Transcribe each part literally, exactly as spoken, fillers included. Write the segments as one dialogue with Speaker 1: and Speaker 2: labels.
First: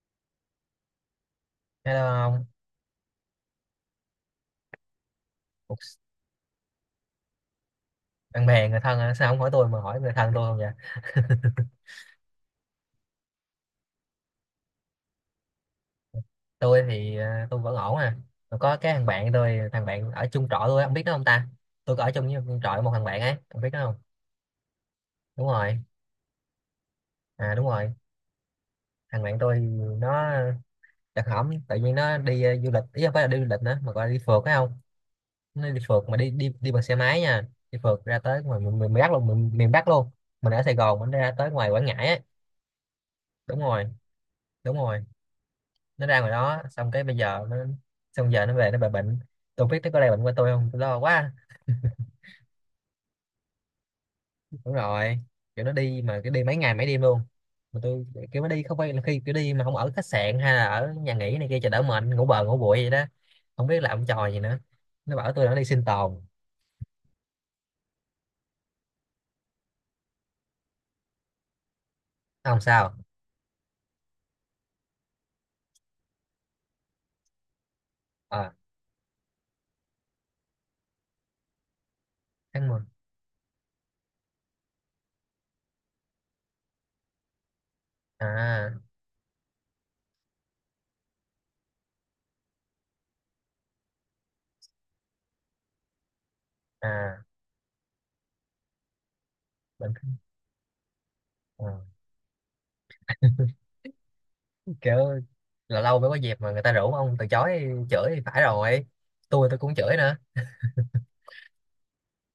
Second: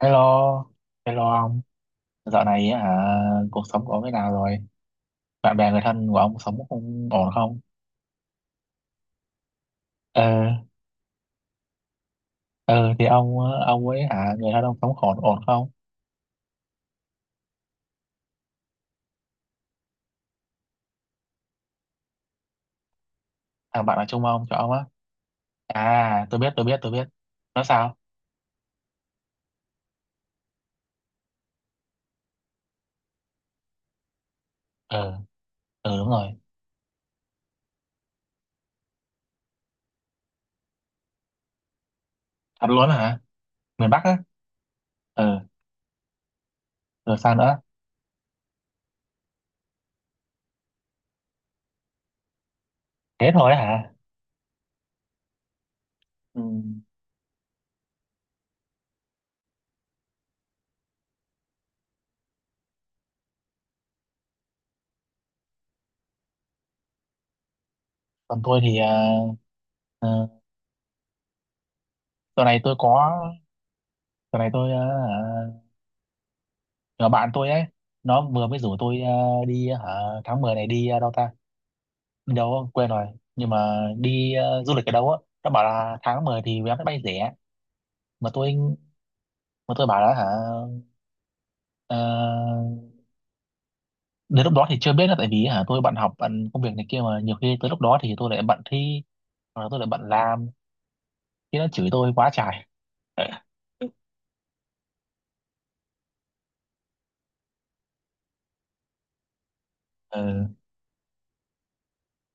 Speaker 1: Hello, hello ông.
Speaker 2: Hello
Speaker 1: Dạo
Speaker 2: ông.
Speaker 1: này á, hả, cuộc sống của ông thế nào rồi? Bạn bè
Speaker 2: Ủa,
Speaker 1: người thân của ông sống không ổn không?
Speaker 2: Bạn bè người thân hả? Sao không hỏi tôi mà hỏi người thân
Speaker 1: Ờ,
Speaker 2: tôi không vậy?
Speaker 1: ờ thì ông ông ấy, hả, người thân ông sống ổn ổn không?
Speaker 2: Tôi thì à, tôi vẫn ổn à. Mà có cái thằng bạn tôi, thằng bạn ở chung trọ tôi á, ông biết đó không ta? Tôi có ở chung với một trọ với một thằng bạn ấy, ông biết đó
Speaker 1: Thằng
Speaker 2: không?
Speaker 1: bạn ở chung ông cho ông á.
Speaker 2: Đúng rồi.
Speaker 1: À, tôi biết, tôi biết, tôi biết.
Speaker 2: À
Speaker 1: Nó
Speaker 2: đúng rồi.
Speaker 1: sao?
Speaker 2: Thằng bạn tôi nó đặc hỏng, tự nhiên nó đi à, du lịch, ý không phải là đi du lịch nữa mà gọi là đi phượt phải không?
Speaker 1: Ờ,
Speaker 2: Nó đi
Speaker 1: ờ đúng
Speaker 2: phượt mà đi
Speaker 1: rồi.
Speaker 2: đi đi bằng xe máy nha. Đi phượt ra tới ngoài miền, miền Bắc luôn, miền, miền Bắc luôn. Mình ở Sài Gòn mình ra tới ngoài Quảng Ngãi ấy.
Speaker 1: Thật luôn hả?
Speaker 2: Đúng rồi.
Speaker 1: Miền Bắc á?
Speaker 2: Đúng rồi.
Speaker 1: Ờ,
Speaker 2: Nó ra ngoài đó xong cái bây
Speaker 1: rồi sao
Speaker 2: giờ nó,
Speaker 1: nữa?
Speaker 2: xong giờ nó về nó bị bệnh. Tôi biết nó có lây bệnh qua tôi không, tôi lo quá.
Speaker 1: Thế thôi hả?
Speaker 2: Đúng rồi. Kiểu nó đi mà cái
Speaker 1: Ừ.
Speaker 2: đi mấy ngày mấy đêm luôn. Mà tôi, kiểu nó đi không phải là khi kiểu đi mà không ở khách sạn hay là ở nhà nghỉ này kia cho đỡ mệt, ngủ bờ ngủ bụi vậy đó, không biết làm trò gì nữa. Nó bảo tôi là nó đi sinh tồn.
Speaker 1: Còn tôi thì ờ, ờ, tuần
Speaker 2: Không
Speaker 1: này tôi
Speaker 2: sao.
Speaker 1: có, tuần này tôi ờ, hả, nhỏ bạn tôi ấy, nó vừa
Speaker 2: À
Speaker 1: mới rủ tôi ờ, đi à, hả, tháng mười này đi ờ, đâu ta?
Speaker 2: tháng
Speaker 1: Đâu
Speaker 2: mười.
Speaker 1: quên rồi, nhưng mà đi ờ, du lịch ở đâu á, nó bảo là tháng mười thì vé máy bay rẻ. mà tôi
Speaker 2: À.
Speaker 1: mà tôi bảo là hả ờ, đến lúc đó thì chưa biết, là tại vì hả tôi bận học bận công việc này kia, mà
Speaker 2: À
Speaker 1: nhiều khi tới lúc đó thì tôi lại bận thi, hoặc là tôi lại
Speaker 2: bệnh.
Speaker 1: bận làm. Khi nó chửi
Speaker 2: À.
Speaker 1: tôi quá trời.
Speaker 2: Kiểu là lâu mới có dịp mà người ta rủ ông từ chối, chửi thì phải rồi. Tôi tôi cũng chửi nữa.
Speaker 1: Ừ,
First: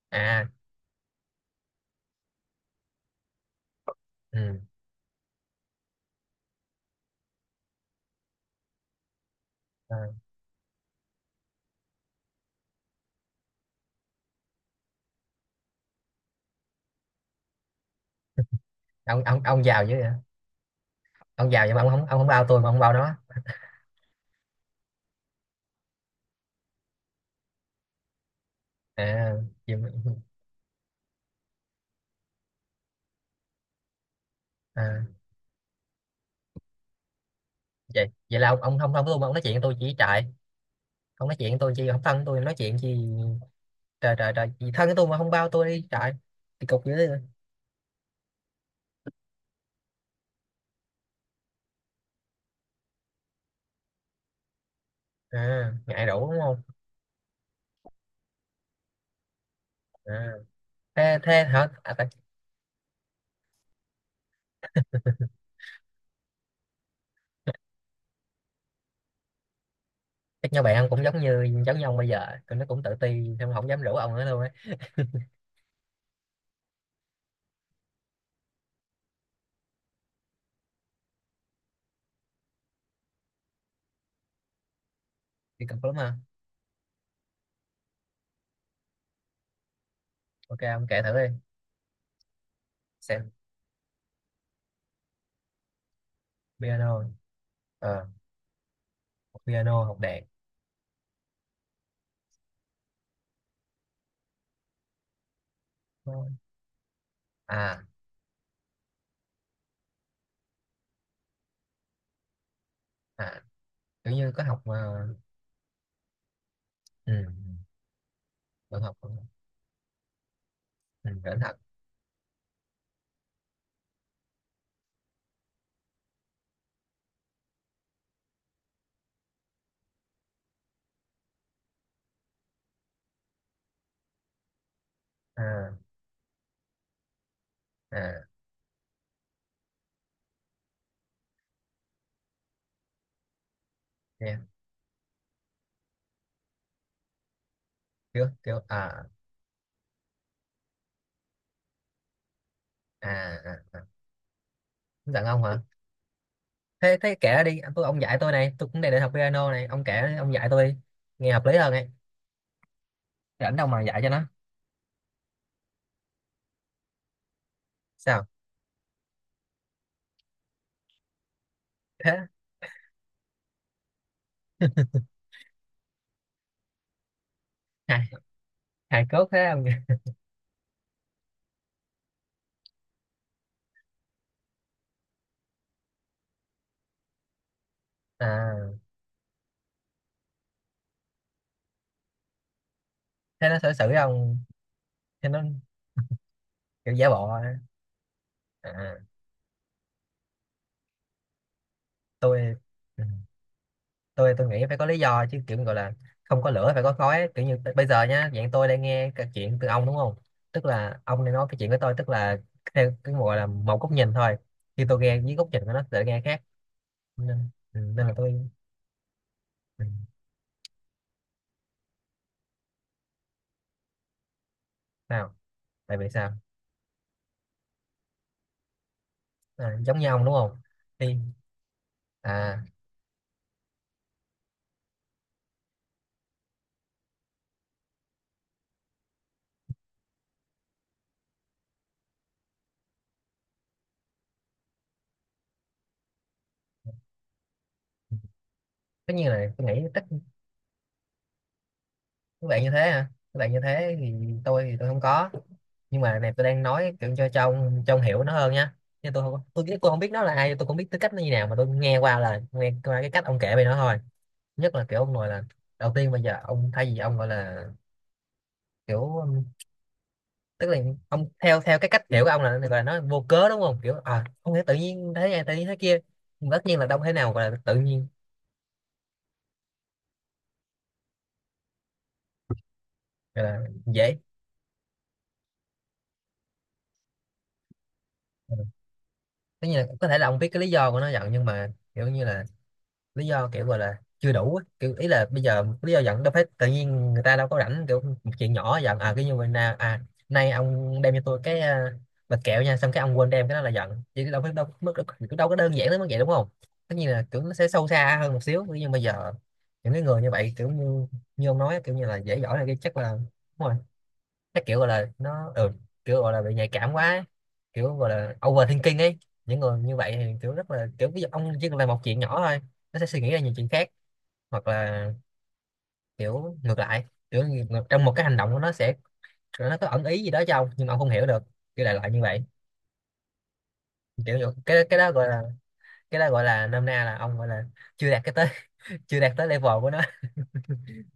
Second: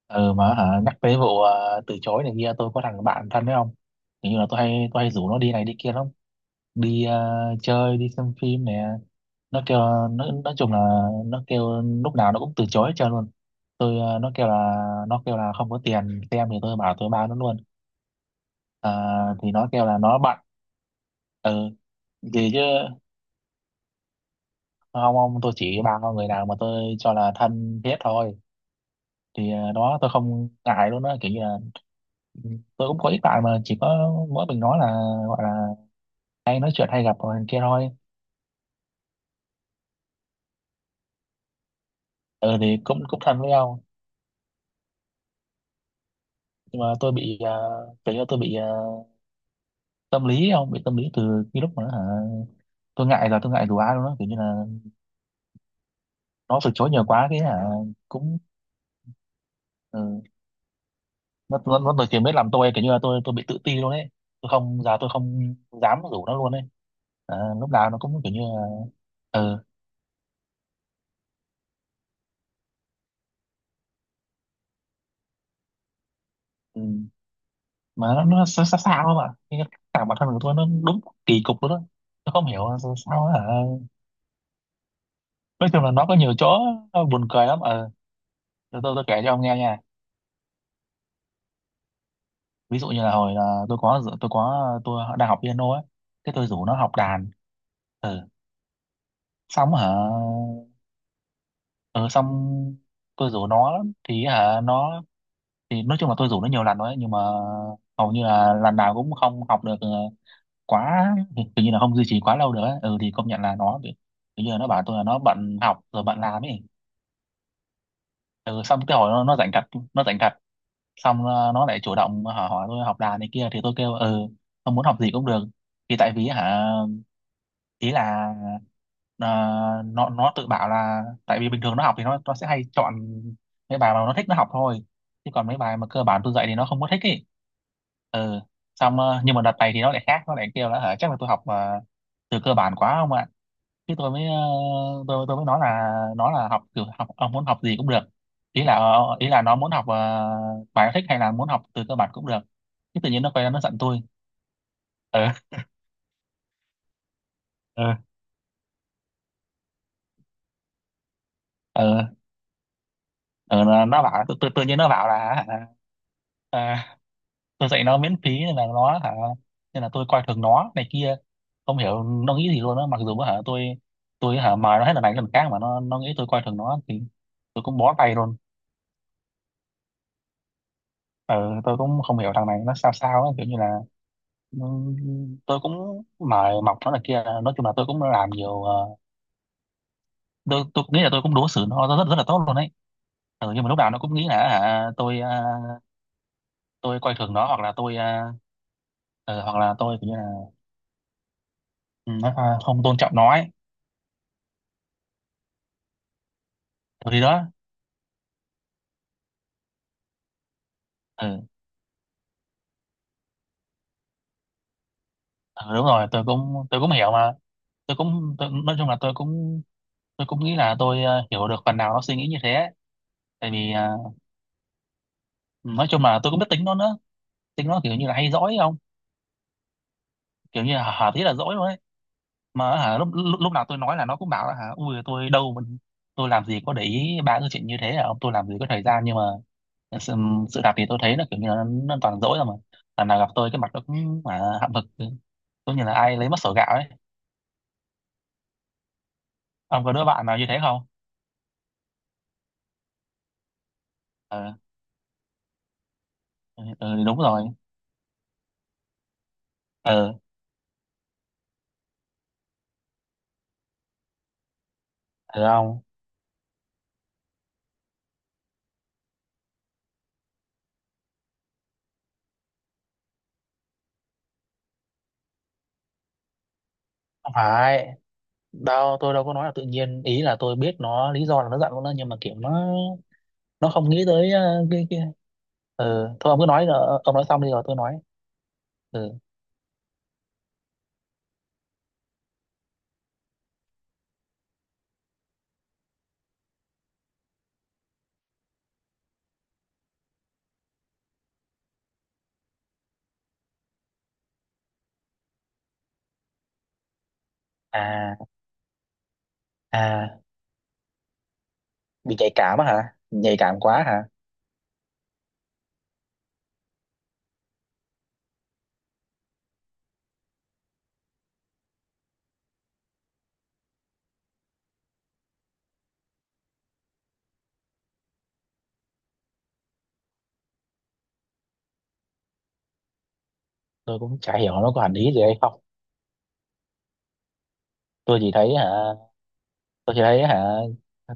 Speaker 1: ừ
Speaker 2: À.
Speaker 1: mà hả nhắc tới vụ ờ, từ chối này kia, tôi có thằng bạn thân đấy không. Kiểu như là tôi
Speaker 2: Ừ.
Speaker 1: hay tôi hay rủ nó đi này đi kia lắm. Đi ờ, chơi, đi xem phim nè. Nó kêu,
Speaker 2: Ờ,
Speaker 1: nó nói chung là nó kêu lúc nào nó cũng từ chối hết trơn luôn. tôi ờ, nó kêu là nó kêu là không có tiền xem, thì tôi bảo tôi bao nó luôn. À,
Speaker 2: ông ông
Speaker 1: thì
Speaker 2: ông
Speaker 1: nó
Speaker 2: giàu
Speaker 1: kêu
Speaker 2: dữ
Speaker 1: là
Speaker 2: vậy.
Speaker 1: nó bận.
Speaker 2: Ông giàu
Speaker 1: Ừ,
Speaker 2: nhưng mà ông không ông không bao
Speaker 1: gì
Speaker 2: tôi
Speaker 1: chứ,
Speaker 2: mà ông bao nó.
Speaker 1: không ông, tôi chỉ bao con người nào mà tôi cho là thân thiết thôi.
Speaker 2: À,
Speaker 1: Thì ờ,
Speaker 2: gì mà-
Speaker 1: đó tôi không ngại luôn á, kiểu như là, ừ, tôi cũng có ít bạn mà chỉ có mỗi mình nói là,
Speaker 2: à
Speaker 1: gọi là hay nói chuyện hay gặp rồi kia thôi.
Speaker 2: vậy vậy là ông ông không thân với tôi mà ông nói chuyện với tôi chỉ trại. Ông nói chuyện với tôi chi không thân với tôi nói
Speaker 1: Ừ
Speaker 2: chuyện
Speaker 1: thì cũng
Speaker 2: chi?
Speaker 1: cũng thân với nhau.
Speaker 2: Trời trời trời gì thân với tôi mà không bao tôi đi trại. Thì
Speaker 1: Nhưng
Speaker 2: cục dữ
Speaker 1: mà tôi
Speaker 2: vậy.
Speaker 1: bị uh, kiểu như tôi bị ờ, tâm lý, ông bị tâm lý từ cái lúc mà nó, hả tôi ngại là tôi ngại đùa ai luôn đó, kiểu như là
Speaker 2: À ngại đủ đúng
Speaker 1: nó
Speaker 2: không?
Speaker 1: từ chối nhiều quá cái hả cũng, ừ,
Speaker 2: À, thế thế
Speaker 1: nó
Speaker 2: hả,
Speaker 1: nó
Speaker 2: à,
Speaker 1: nó
Speaker 2: tại-
Speaker 1: từ mới làm tôi kiểu như là tôi tôi bị tự ti luôn ấy. Tôi không giờ tôi không dám rủ nó luôn ấy. À, lúc nào nó cũng kiểu như là, ừ,
Speaker 2: chắc nhau bạn cũng giống như giống như ông bây giờ, tụi nó cũng tự ti xong không dám rủ ông nữa luôn ấy.
Speaker 1: ừ. Mà nó nó xa xa, xa không ạ. Cái, cả bản thân của tôi nó đúng kỳ cục luôn đó. Tôi không hiểu là sao, sao á, hả
Speaker 2: Thì
Speaker 1: nói
Speaker 2: cục
Speaker 1: chung là
Speaker 2: lắm
Speaker 1: nó có
Speaker 2: mà.
Speaker 1: nhiều chỗ buồn cười lắm. ờ ừ. tôi tôi tôi kể cho ông nghe nha.
Speaker 2: Ok ông kể thử đi
Speaker 1: Ví dụ như là
Speaker 2: xem.
Speaker 1: hồi là tôi có tôi có tôi đang học piano ấy. Thế tôi rủ nó học
Speaker 2: Piano.
Speaker 1: đàn.
Speaker 2: Ờ.
Speaker 1: Ừ.
Speaker 2: Học
Speaker 1: Xong
Speaker 2: piano,
Speaker 1: hả,
Speaker 2: học đàn.
Speaker 1: ừ, xong tôi rủ nó lắm thì hả nó, thì nói chung là tôi rủ nó nhiều lần rồi ấy, nhưng mà
Speaker 2: À.
Speaker 1: hầu như là lần nào cũng không học được ờ, quá, hình như là không duy trì quá lâu được ấy. Ừ thì công
Speaker 2: À
Speaker 1: nhận là nó bị,
Speaker 2: kiểu như có
Speaker 1: hình như là
Speaker 2: học
Speaker 1: nó
Speaker 2: mà.
Speaker 1: bảo tôi là nó bận học rồi bận làm ấy.
Speaker 2: Ừ, ừ,
Speaker 1: Ừ,
Speaker 2: được
Speaker 1: xong
Speaker 2: học.
Speaker 1: cái hồi nó, nó rảnh thật, nó rảnh thật.
Speaker 2: Ừ,
Speaker 1: Xong
Speaker 2: cẩn
Speaker 1: ờ,
Speaker 2: thận.
Speaker 1: nó lại chủ động hỏi, hỏi tôi học đàn này kia, thì tôi kêu ừ không muốn học gì cũng được. Thì tại vì hả ý là ờ, nó nó tự bảo là tại vì bình thường nó học thì nó nó sẽ hay chọn mấy bài mà nó thích nó học thôi, chứ còn mấy
Speaker 2: À.
Speaker 1: bài mà cơ bản tôi dạy thì nó không có thích ý.
Speaker 2: À
Speaker 1: Ừ, xong ờ, nhưng mà đợt này thì nó lại khác, nó lại kêu là hả chắc là tôi học ờ, từ cơ bản quá không ạ. Chứ tôi mới ờ,
Speaker 2: nha.
Speaker 1: tôi tôi mới nói là, nó là học kiểu học ông muốn học gì cũng được.
Speaker 2: Kiểu kiểu
Speaker 1: ý là
Speaker 2: à.
Speaker 1: ờ, ý là nó muốn học ờ, bài nó thích hay là muốn học từ cơ bản cũng được, chứ
Speaker 2: À.
Speaker 1: tự nhiên nó quay ra nó
Speaker 2: À,
Speaker 1: giận
Speaker 2: à.
Speaker 1: tôi.
Speaker 2: Giận
Speaker 1: ờ
Speaker 2: ông hả? Thế thế kể ra đi anh, tôi
Speaker 1: ờ
Speaker 2: ông dạy tôi này, tôi cũng đang định học piano này, ông kể đi, ông dạy tôi đi. Nghe hợp lý hơn ấy.
Speaker 1: ờ
Speaker 2: Rảnh
Speaker 1: ờ,
Speaker 2: đâu mà
Speaker 1: nó
Speaker 2: dạy
Speaker 1: nó
Speaker 2: cho nó.
Speaker 1: bảo tự, tự, tự nhiên nó bảo là, à, tôi dạy nó miễn
Speaker 2: Sao.
Speaker 1: phí nên là nó, hả nên là tôi coi thường nó này kia. Không hiểu
Speaker 2: Thế.
Speaker 1: nó nghĩ gì luôn á, mặc dù hả tôi tôi hả mời nó hết lần này đến lần khác mà nó nó nghĩ tôi coi thường nó, thì tôi cũng bó
Speaker 2: Hài.
Speaker 1: tay luôn.
Speaker 2: Hài cốt thế ông nhỉ?
Speaker 1: Ừ, tôi cũng không hiểu thằng này nó sao sao á, kiểu như là, ừ, tôi cũng mời mọc nó này kia, nói chung là tôi cũng làm nhiều, ờ,
Speaker 2: À
Speaker 1: tôi, tôi nghĩ là tôi cũng đối xử nó rất rất là tốt luôn đấy.
Speaker 2: thế
Speaker 1: Ừ,
Speaker 2: nó
Speaker 1: nhưng mà
Speaker 2: xử
Speaker 1: lúc nào
Speaker 2: xử
Speaker 1: nó cũng nghĩ là
Speaker 2: ông,
Speaker 1: hả tôi,
Speaker 2: thế
Speaker 1: ờ,
Speaker 2: nó kiểu
Speaker 1: tôi
Speaker 2: giả
Speaker 1: coi
Speaker 2: bộ
Speaker 1: thường nó,
Speaker 2: á.
Speaker 1: hoặc là tôi ờ,
Speaker 2: À.
Speaker 1: ừ, hoặc là tôi kiểu như là, ừ,
Speaker 2: Tôi.
Speaker 1: nó không tôn
Speaker 2: Ừ.
Speaker 1: trọng nó ấy.
Speaker 2: tôi tôi nghĩ phải có lý do chứ, kiểu gọi là không có lửa phải có
Speaker 1: Ừ, thì
Speaker 2: khói.
Speaker 1: đó,
Speaker 2: Kiểu như bây giờ nhá, dạng tôi đang nghe cái chuyện từ ông đúng không, tức là ông đang nói
Speaker 1: ừ.
Speaker 2: cái chuyện với tôi, tức là theo cái gọi là một góc nhìn thôi. Khi tôi nghe với góc nhìn của
Speaker 1: Ừ,
Speaker 2: nó
Speaker 1: đúng
Speaker 2: sẽ
Speaker 1: rồi,
Speaker 2: nghe
Speaker 1: tôi
Speaker 2: khác.
Speaker 1: cũng tôi cũng hiểu mà.
Speaker 2: Nên ừ,
Speaker 1: Tôi
Speaker 2: nên là
Speaker 1: cũng tôi,
Speaker 2: tôi.
Speaker 1: nói chung là tôi cũng,
Speaker 2: ừ,
Speaker 1: tôi cũng nghĩ là tôi ờ, hiểu được phần nào nó suy nghĩ như thế. Tại vì ờ,
Speaker 2: Sao.
Speaker 1: nói
Speaker 2: Tại
Speaker 1: chung
Speaker 2: vì
Speaker 1: là
Speaker 2: sao?
Speaker 1: tôi cũng biết tính nó nữa. Tính nó kiểu như là hay dỗi không,
Speaker 2: À, giống như ông đúng không?
Speaker 1: kiểu như là hả hả
Speaker 2: Thì.
Speaker 1: tí là dỗi luôn ấy.
Speaker 2: À
Speaker 1: Mà hả lúc, lúc lúc nào tôi nói là nó cũng bảo là hả ui tôi đâu mà- tôi làm gì có để ý ba cái chuyện như thế à ông, tôi làm gì có thời gian nhưng mà sự, sự thật thì tôi thấy là kiểu như là nó, nó toàn dỗi rồi mà lần nào gặp tôi cái mặt nó cũng mà hậm hực, giống như là ai lấy mất sổ gạo ấy.
Speaker 2: tất nhiên là tôi nghĩ
Speaker 1: Ông có
Speaker 2: tất
Speaker 1: đứa bạn nào như thế không?
Speaker 2: các bạn như thế hả? Các bạn như thế thì
Speaker 1: Ờ.
Speaker 2: tôi thì tôi không có. Nhưng mà này tôi đang
Speaker 1: Ừ,
Speaker 2: nói
Speaker 1: ừ,
Speaker 2: kiểu
Speaker 1: đúng
Speaker 2: cho cho
Speaker 1: rồi.
Speaker 2: ông cho ông hiểu nó hơn nha. Chứ tôi không, tôi tôi không biết
Speaker 1: Ờ.
Speaker 2: nó là ai, tôi không biết tư cách nó như nào, mà tôi nghe qua là nghe qua cái cách ông kể về nó thôi. Nhất là kiểu ông nói
Speaker 1: Được
Speaker 2: là
Speaker 1: không?
Speaker 2: đầu tiên bây giờ ông thay vì ông gọi là kiểu um, tức là ông theo theo cái cách hiểu của ông là gọi là nó vô cớ đúng không, kiểu à không thể tự nhiên thế này tự nhiên thế kia. Nhưng mà tất nhiên là đâu thể
Speaker 1: Không
Speaker 2: nào gọi là tự
Speaker 1: phải.
Speaker 2: nhiên,
Speaker 1: Đâu, tôi đâu có nói là tự nhiên. Ý là tôi biết nó lý do là nó giận con đó, nhưng mà kiểu nó
Speaker 2: gọi là
Speaker 1: nó không nghĩ
Speaker 2: dễ.
Speaker 1: tới ờ, cái kia. Ừ, thôi ông cứ nói rồi, ông nói xong đi rồi tôi nói.
Speaker 2: Ừ.
Speaker 1: Ừ.
Speaker 2: Tất nhiên là có thể là ông biết cái lý do của nó giận nhưng mà kiểu như là lý do kiểu gọi là chưa đủ á. Kiểu ý là bây giờ lý do giận đâu phải tự nhiên, người ta đâu có rảnh kiểu một chuyện nhỏ giận à cái như vậy nè, à nay ông đem cho tôi cái à, bịch kẹo nha xong cái ông quên đem cái đó là giận chứ đâu phải đâu mức đâu, đâu có đơn giản đến mức vậy đúng không? Tất nhiên là kiểu nó sẽ sâu
Speaker 1: À,
Speaker 2: xa hơn một xíu nhưng bây giờ những cái
Speaker 1: à,
Speaker 2: người như vậy kiểu như như ông nói kiểu như
Speaker 1: bị
Speaker 2: là
Speaker 1: nhạy
Speaker 2: dễ dỗi
Speaker 1: cảm
Speaker 2: này
Speaker 1: á
Speaker 2: cái
Speaker 1: hả?
Speaker 2: chắc là
Speaker 1: Nhạy cảm
Speaker 2: đúng rồi.
Speaker 1: quá hả?
Speaker 2: Nó kiểu gọi là nó ừ, kiểu gọi là bị nhạy cảm quá ấy, kiểu gọi là overthinking ấy. Những người như vậy thì kiểu rất là kiểu ví dụ ông chỉ cần làm một chuyện nhỏ thôi nó sẽ suy nghĩ ra nhiều chuyện khác, hoặc là kiểu ngược lại, kiểu ngược- trong một cái hành động của nó sẽ nó có ẩn ý gì đó cho ông nhưng mà ông không hiểu được, kiểu đại loại như vậy.
Speaker 1: Tôi cũng
Speaker 2: Kiểu
Speaker 1: chả
Speaker 2: như-
Speaker 1: hiểu nó có
Speaker 2: cái
Speaker 1: hẳn
Speaker 2: cái đó
Speaker 1: ý gì
Speaker 2: gọi
Speaker 1: hay
Speaker 2: là
Speaker 1: không.
Speaker 2: cái đó gọi là nôm na là ông gọi là chưa
Speaker 1: Tôi
Speaker 2: đạt
Speaker 1: chỉ
Speaker 2: cái tới
Speaker 1: thấy hả,
Speaker 2: chưa đạt tới level của
Speaker 1: tôi chỉ
Speaker 2: nó.
Speaker 1: thấy hả,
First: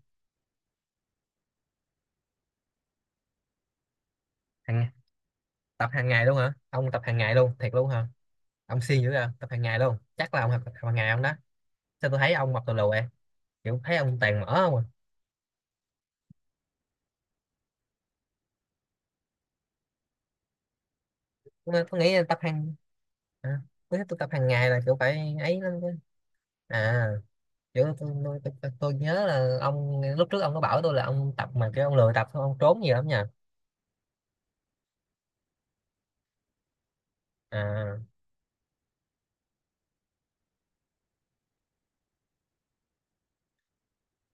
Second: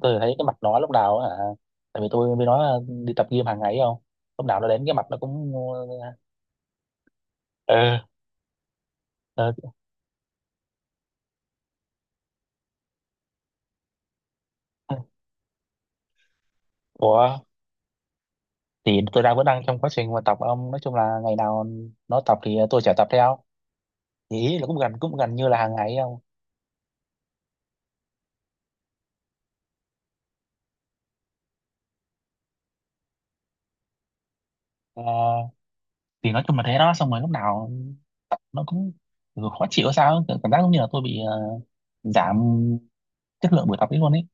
Speaker 1: tôi chỉ thấy cái mặt nó lúc nào á, hả, tại vì tôi với nó đi tập gym hàng ngày ấy không? Lúc nào nó đến
Speaker 2: Hàng,
Speaker 1: cái mặt nó cũng,
Speaker 2: tập hàng ngày luôn hả ông, tập hàng ngày luôn thiệt luôn
Speaker 1: ừ,
Speaker 2: hả? Ông siêng dữ à, tập
Speaker 1: ừ.
Speaker 2: hàng ngày luôn chắc là ông học tập hàng ngày ông đó. Sao tôi thấy ông mập tù lù vậy, kiểu thấy ông toàn mở không à.
Speaker 1: Ủa, thì tôi đang, vẫn đang trong quá trình mà tập ông, nói chung là ngày nào
Speaker 2: Tôi, tôi nghĩ
Speaker 1: nó
Speaker 2: là tập
Speaker 1: tập thì
Speaker 2: hàng.
Speaker 1: tôi sẽ tập theo,
Speaker 2: À, tôi, tôi tập
Speaker 1: thì
Speaker 2: hàng
Speaker 1: ý là
Speaker 2: ngày
Speaker 1: cũng
Speaker 2: là
Speaker 1: gần
Speaker 2: kiểu
Speaker 1: cũng gần
Speaker 2: phải
Speaker 1: như là
Speaker 2: ấy lắm
Speaker 1: hàng ngày
Speaker 2: chứ.
Speaker 1: ấy ông.
Speaker 2: À kiểu tôi, tôi, tôi, tôi nhớ là ông lúc trước ông có bảo tôi là ông tập mà kiểu ông lười tập xong ông trốn nhiều lắm nha.
Speaker 1: Ờ, thì nói chung là thế đó, xong rồi lúc nào
Speaker 2: À,
Speaker 1: nó cũng kiểu khó chịu sao ấy, kiểu cảm giác giống như là tôi bị ờ, giảm chất lượng buổi tập ấy luôn ấy.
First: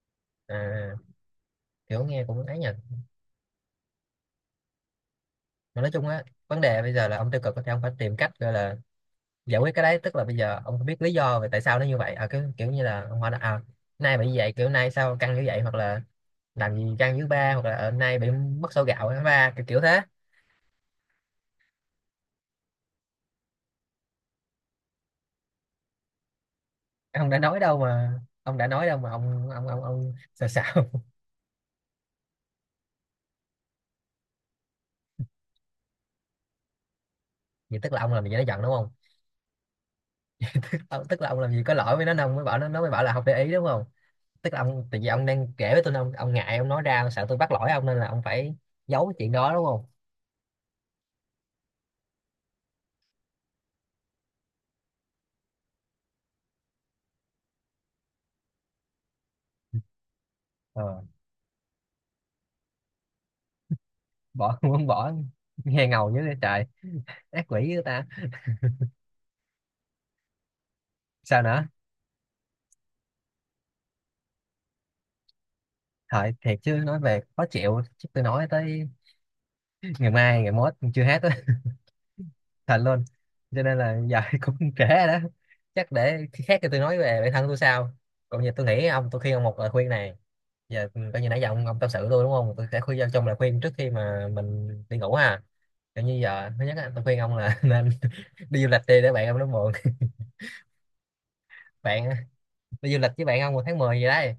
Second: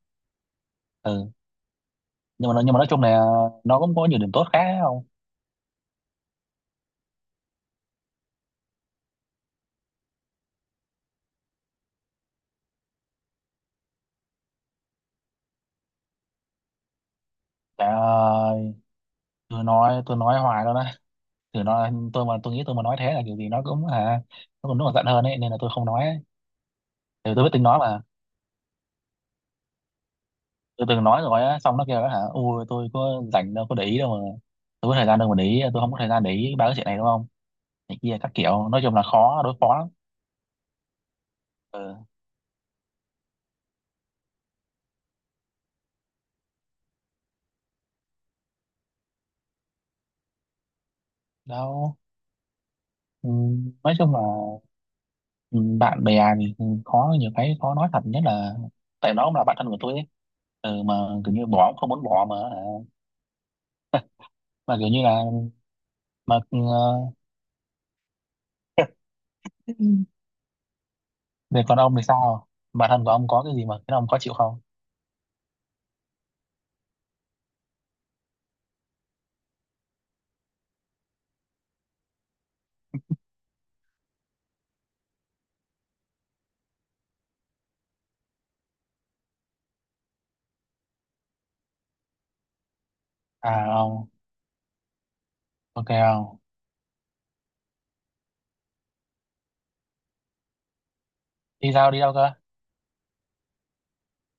Speaker 2: à
Speaker 1: Ừ,
Speaker 2: kiểu nghe cũng
Speaker 1: nhưng mà
Speaker 2: ấy
Speaker 1: nó- nhưng
Speaker 2: nha.
Speaker 1: mà nói chung là nó cũng có nhiều điểm tốt khác ấy không.
Speaker 2: Mà nói chung á vấn đề bây giờ là ông tiêu cực thì ông phải tìm cách gọi là giải quyết cái đấy, tức là bây giờ ông không biết lý do về tại sao nó như vậy, à kiểu, kiểu như là ông hỏi là à nay bị như vậy kiểu nay sao căng như vậy, hoặc là làm gì căng dưới ba, hoặc là ờ, nay bị
Speaker 1: Trời,
Speaker 2: mất sổ gạo ở ba kiểu
Speaker 1: tôi
Speaker 2: kiểu thế.
Speaker 1: nói tôi nói hoài luôn á. Từ nó tôi, mà tôi nghĩ tôi mà nói thế là kiểu gì nó cũng, à, nó còn nó còn giận hơn ấy, nên là tôi không nói ấy.
Speaker 2: Ông
Speaker 1: Ừ,
Speaker 2: đã
Speaker 1: tôi biết
Speaker 2: nói
Speaker 1: tính
Speaker 2: đâu
Speaker 1: nói mà.
Speaker 2: mà ông đã nói đâu mà ông ông ông ông sao
Speaker 1: Tôi
Speaker 2: sao
Speaker 1: từng nói rồi á, xong nó kêu đó, hả ui tôi có rảnh đâu có để ý đâu mà, tôi có thời gian đâu mà để ý, tôi không có thời gian để ý ba cái chuyện này đúng không,
Speaker 2: vậy tức
Speaker 1: này
Speaker 2: là ông
Speaker 1: kia
Speaker 2: làm gì
Speaker 1: các
Speaker 2: cho nó giận
Speaker 1: kiểu,
Speaker 2: đúng
Speaker 1: nói
Speaker 2: không?
Speaker 1: chung là khó đối phó lắm.
Speaker 2: tức, Tức là ông làm gì có lỗi
Speaker 1: Ừ,
Speaker 2: với nó nên ông mới bảo nó nó mới bảo là không để ý đúng không? Tức là ông tại vì ông đang kể với tôi nên ông, ông ngại ông nói ra, ông sợ tôi bắt lỗi ông nên là ông phải giấu cái chuyện đó đúng không?
Speaker 1: đâu, ừ, nói chung là, ừ, bạn bè thì khó, nhiều cái khó nói thật, nhất là tại nó cũng là bạn thân của tôi ấy. Ừ, mà
Speaker 2: Ờ,
Speaker 1: kiểu như bỏ cũng không muốn bỏ mà hả?
Speaker 2: bỏ
Speaker 1: Mà
Speaker 2: muốn
Speaker 1: kiểu như
Speaker 2: bỏ.
Speaker 1: là
Speaker 2: Nghe ngầu dữ vậy
Speaker 1: mà, ừ,
Speaker 2: trời.
Speaker 1: ờ,
Speaker 2: Ác quỷ với ta. Sao
Speaker 1: về
Speaker 2: nữa.
Speaker 1: còn ông thì sao? Bạn thân của ông có cái gì mà cái ông có chịu không?
Speaker 2: Thôi thiệt chứ nói về khó chịu chứ tôi nói tới ngày mai ngày mốt chưa hết, thật luôn. Cho nên là giờ cũng trễ rồi đó. Chắc để khi khác thì tôi nói về bản thân tôi sau. Còn giờ tôi nghĩ ông, tôi khuyên ông một lời khuyên này. Giờ coi như nãy giờ ông, ông tâm sự tôi đúng không, tôi sẽ khuyên cho ông trong lời
Speaker 1: À
Speaker 2: khuyên trước khi
Speaker 1: không,
Speaker 2: mà mình đi ngủ ha.
Speaker 1: ok
Speaker 2: Kiểu như
Speaker 1: không.
Speaker 2: giờ thứ nhất á, tôi khuyên ông là nên đi du lịch đi để bạn ông nó buồn.
Speaker 1: Đi sao, đi
Speaker 2: Bạn
Speaker 1: đâu cơ?
Speaker 2: đi du lịch với bạn ông vào tháng mười gì đấy.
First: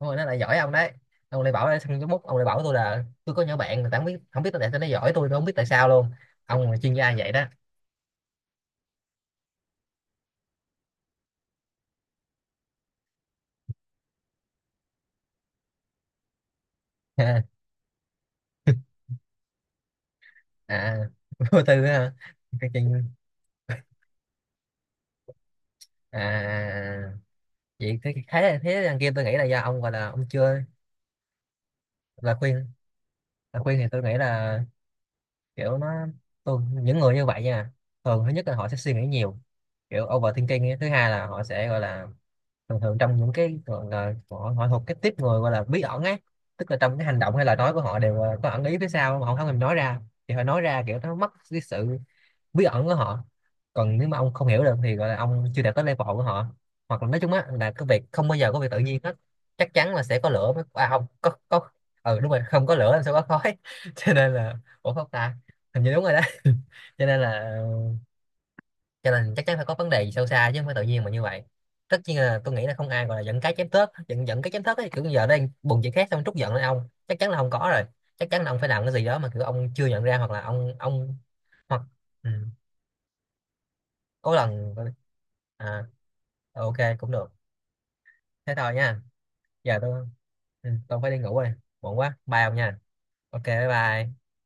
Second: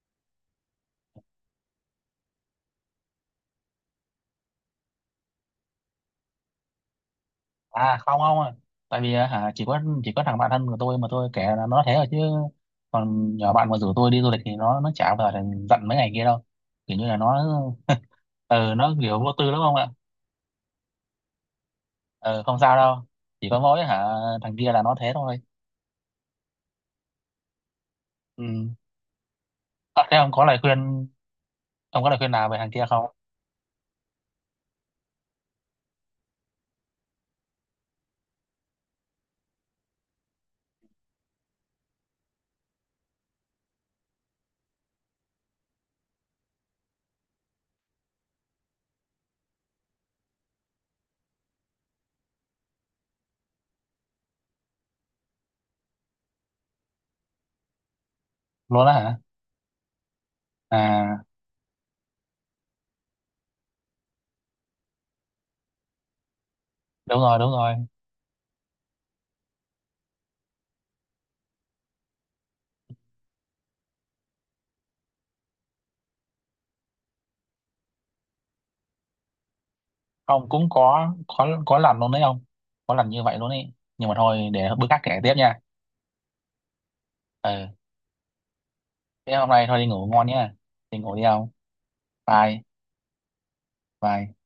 Speaker 2: Đúng rồi nó lại giỏi ông đấy. Ông lại bảo xong cái bút ông lại bảo tôi là tôi có nhỏ bạn, người ta không biết, không biết tại sao nó giỏi, tôi tôi không biết tại sao luôn. Ông là chuyên gia vậy đó.
Speaker 1: À không không à. Tại vì á, hả chỉ có chỉ có thằng bạn thân của tôi mà tôi kể là nó thế rồi chứ, còn nhỏ bạn mà rủ tôi đi du lịch thì nó nó chả bao giờ giận mấy ngày kia đâu. Kiểu như là nó, ờ nó kiểu vô tư lắm không ạ.
Speaker 2: À. Vô tư á hả?
Speaker 1: Ờ, không
Speaker 2: Cái
Speaker 1: sao đâu.
Speaker 2: chuyện.
Speaker 1: Chỉ có mỗi hả thằng kia là nó thế thôi.
Speaker 2: À vậy thế
Speaker 1: Ừ,
Speaker 2: thế thế đằng kia tôi nghĩ là do ông gọi
Speaker 1: à,
Speaker 2: là
Speaker 1: thế
Speaker 2: ông
Speaker 1: ông có
Speaker 2: chưa.
Speaker 1: lời khuyên ông có lời khuyên
Speaker 2: Là
Speaker 1: nào về
Speaker 2: khuyên,
Speaker 1: thằng kia không?
Speaker 2: là khuyên thì tôi nghĩ là kiểu nó, tôi những người như vậy nha thường thứ nhất là họ sẽ suy nghĩ nhiều, kiểu overthinking ấy. Thứ hai là họ sẽ gọi là thường thường trong những cái gọi là họ, họ thuộc cái tiếp người gọi là bí ẩn ấy, tức là trong cái hành động hay lời nói của họ đều ờ, có ẩn ý phía sau mà họ không thèm nói ra, thì họ nói ra kiểu nó mất cái sự bí ẩn của họ. Còn nếu mà ông không hiểu được thì gọi là ông chưa đạt tới level của họ. Hoặc là nói chung á là cái việc không bao giờ có việc tự
Speaker 1: Luôn á
Speaker 2: nhiên hết.
Speaker 1: hả.
Speaker 2: Chắc chắn là sẽ có lửa mới à không
Speaker 1: À,
Speaker 2: có có. Ừ đúng rồi, không có lửa làm sao có khói? Cho nên là, ủa không ta, hình như đúng rồi đó. Cho
Speaker 1: đúng
Speaker 2: nên
Speaker 1: rồi, đúng
Speaker 2: là,
Speaker 1: rồi.
Speaker 2: cho nên chắc chắn phải có vấn đề gì sâu xa chứ không phải tự nhiên mà như vậy. Tất nhiên là tôi nghĩ là không ai gọi là giận cái chém tớt, giận giận cái chém tớt ấy, kiểu giờ đang buồn chuyện khác xong trút giận lên ông chắc chắn là không có rồi. Chắc chắn là ông phải làm cái gì đó mà kiểu ông chưa nhận ra, hoặc là
Speaker 1: Không, cũng
Speaker 2: ông
Speaker 1: có
Speaker 2: ông
Speaker 1: có có
Speaker 2: hoặc.
Speaker 1: lần luôn đấy
Speaker 2: Ừ.
Speaker 1: không, có lần như vậy luôn ấy, nhưng mà
Speaker 2: Có
Speaker 1: thôi để
Speaker 2: lần.
Speaker 1: bữa khác kể tiếp nha.
Speaker 2: À ok cũng được.
Speaker 1: Ừ,
Speaker 2: Thế thôi nha.
Speaker 1: thế hôm nay thôi
Speaker 2: Giờ
Speaker 1: đi
Speaker 2: tôi,
Speaker 1: ngủ ngon nhá.
Speaker 2: ừ,
Speaker 1: Đi
Speaker 2: tôi phải
Speaker 1: ngủ
Speaker 2: đi
Speaker 1: đi
Speaker 2: ngủ
Speaker 1: ông.
Speaker 2: rồi, muộn quá, bye ông
Speaker 1: Vai.
Speaker 2: nha. Ok bye bye.
Speaker 1: Vai.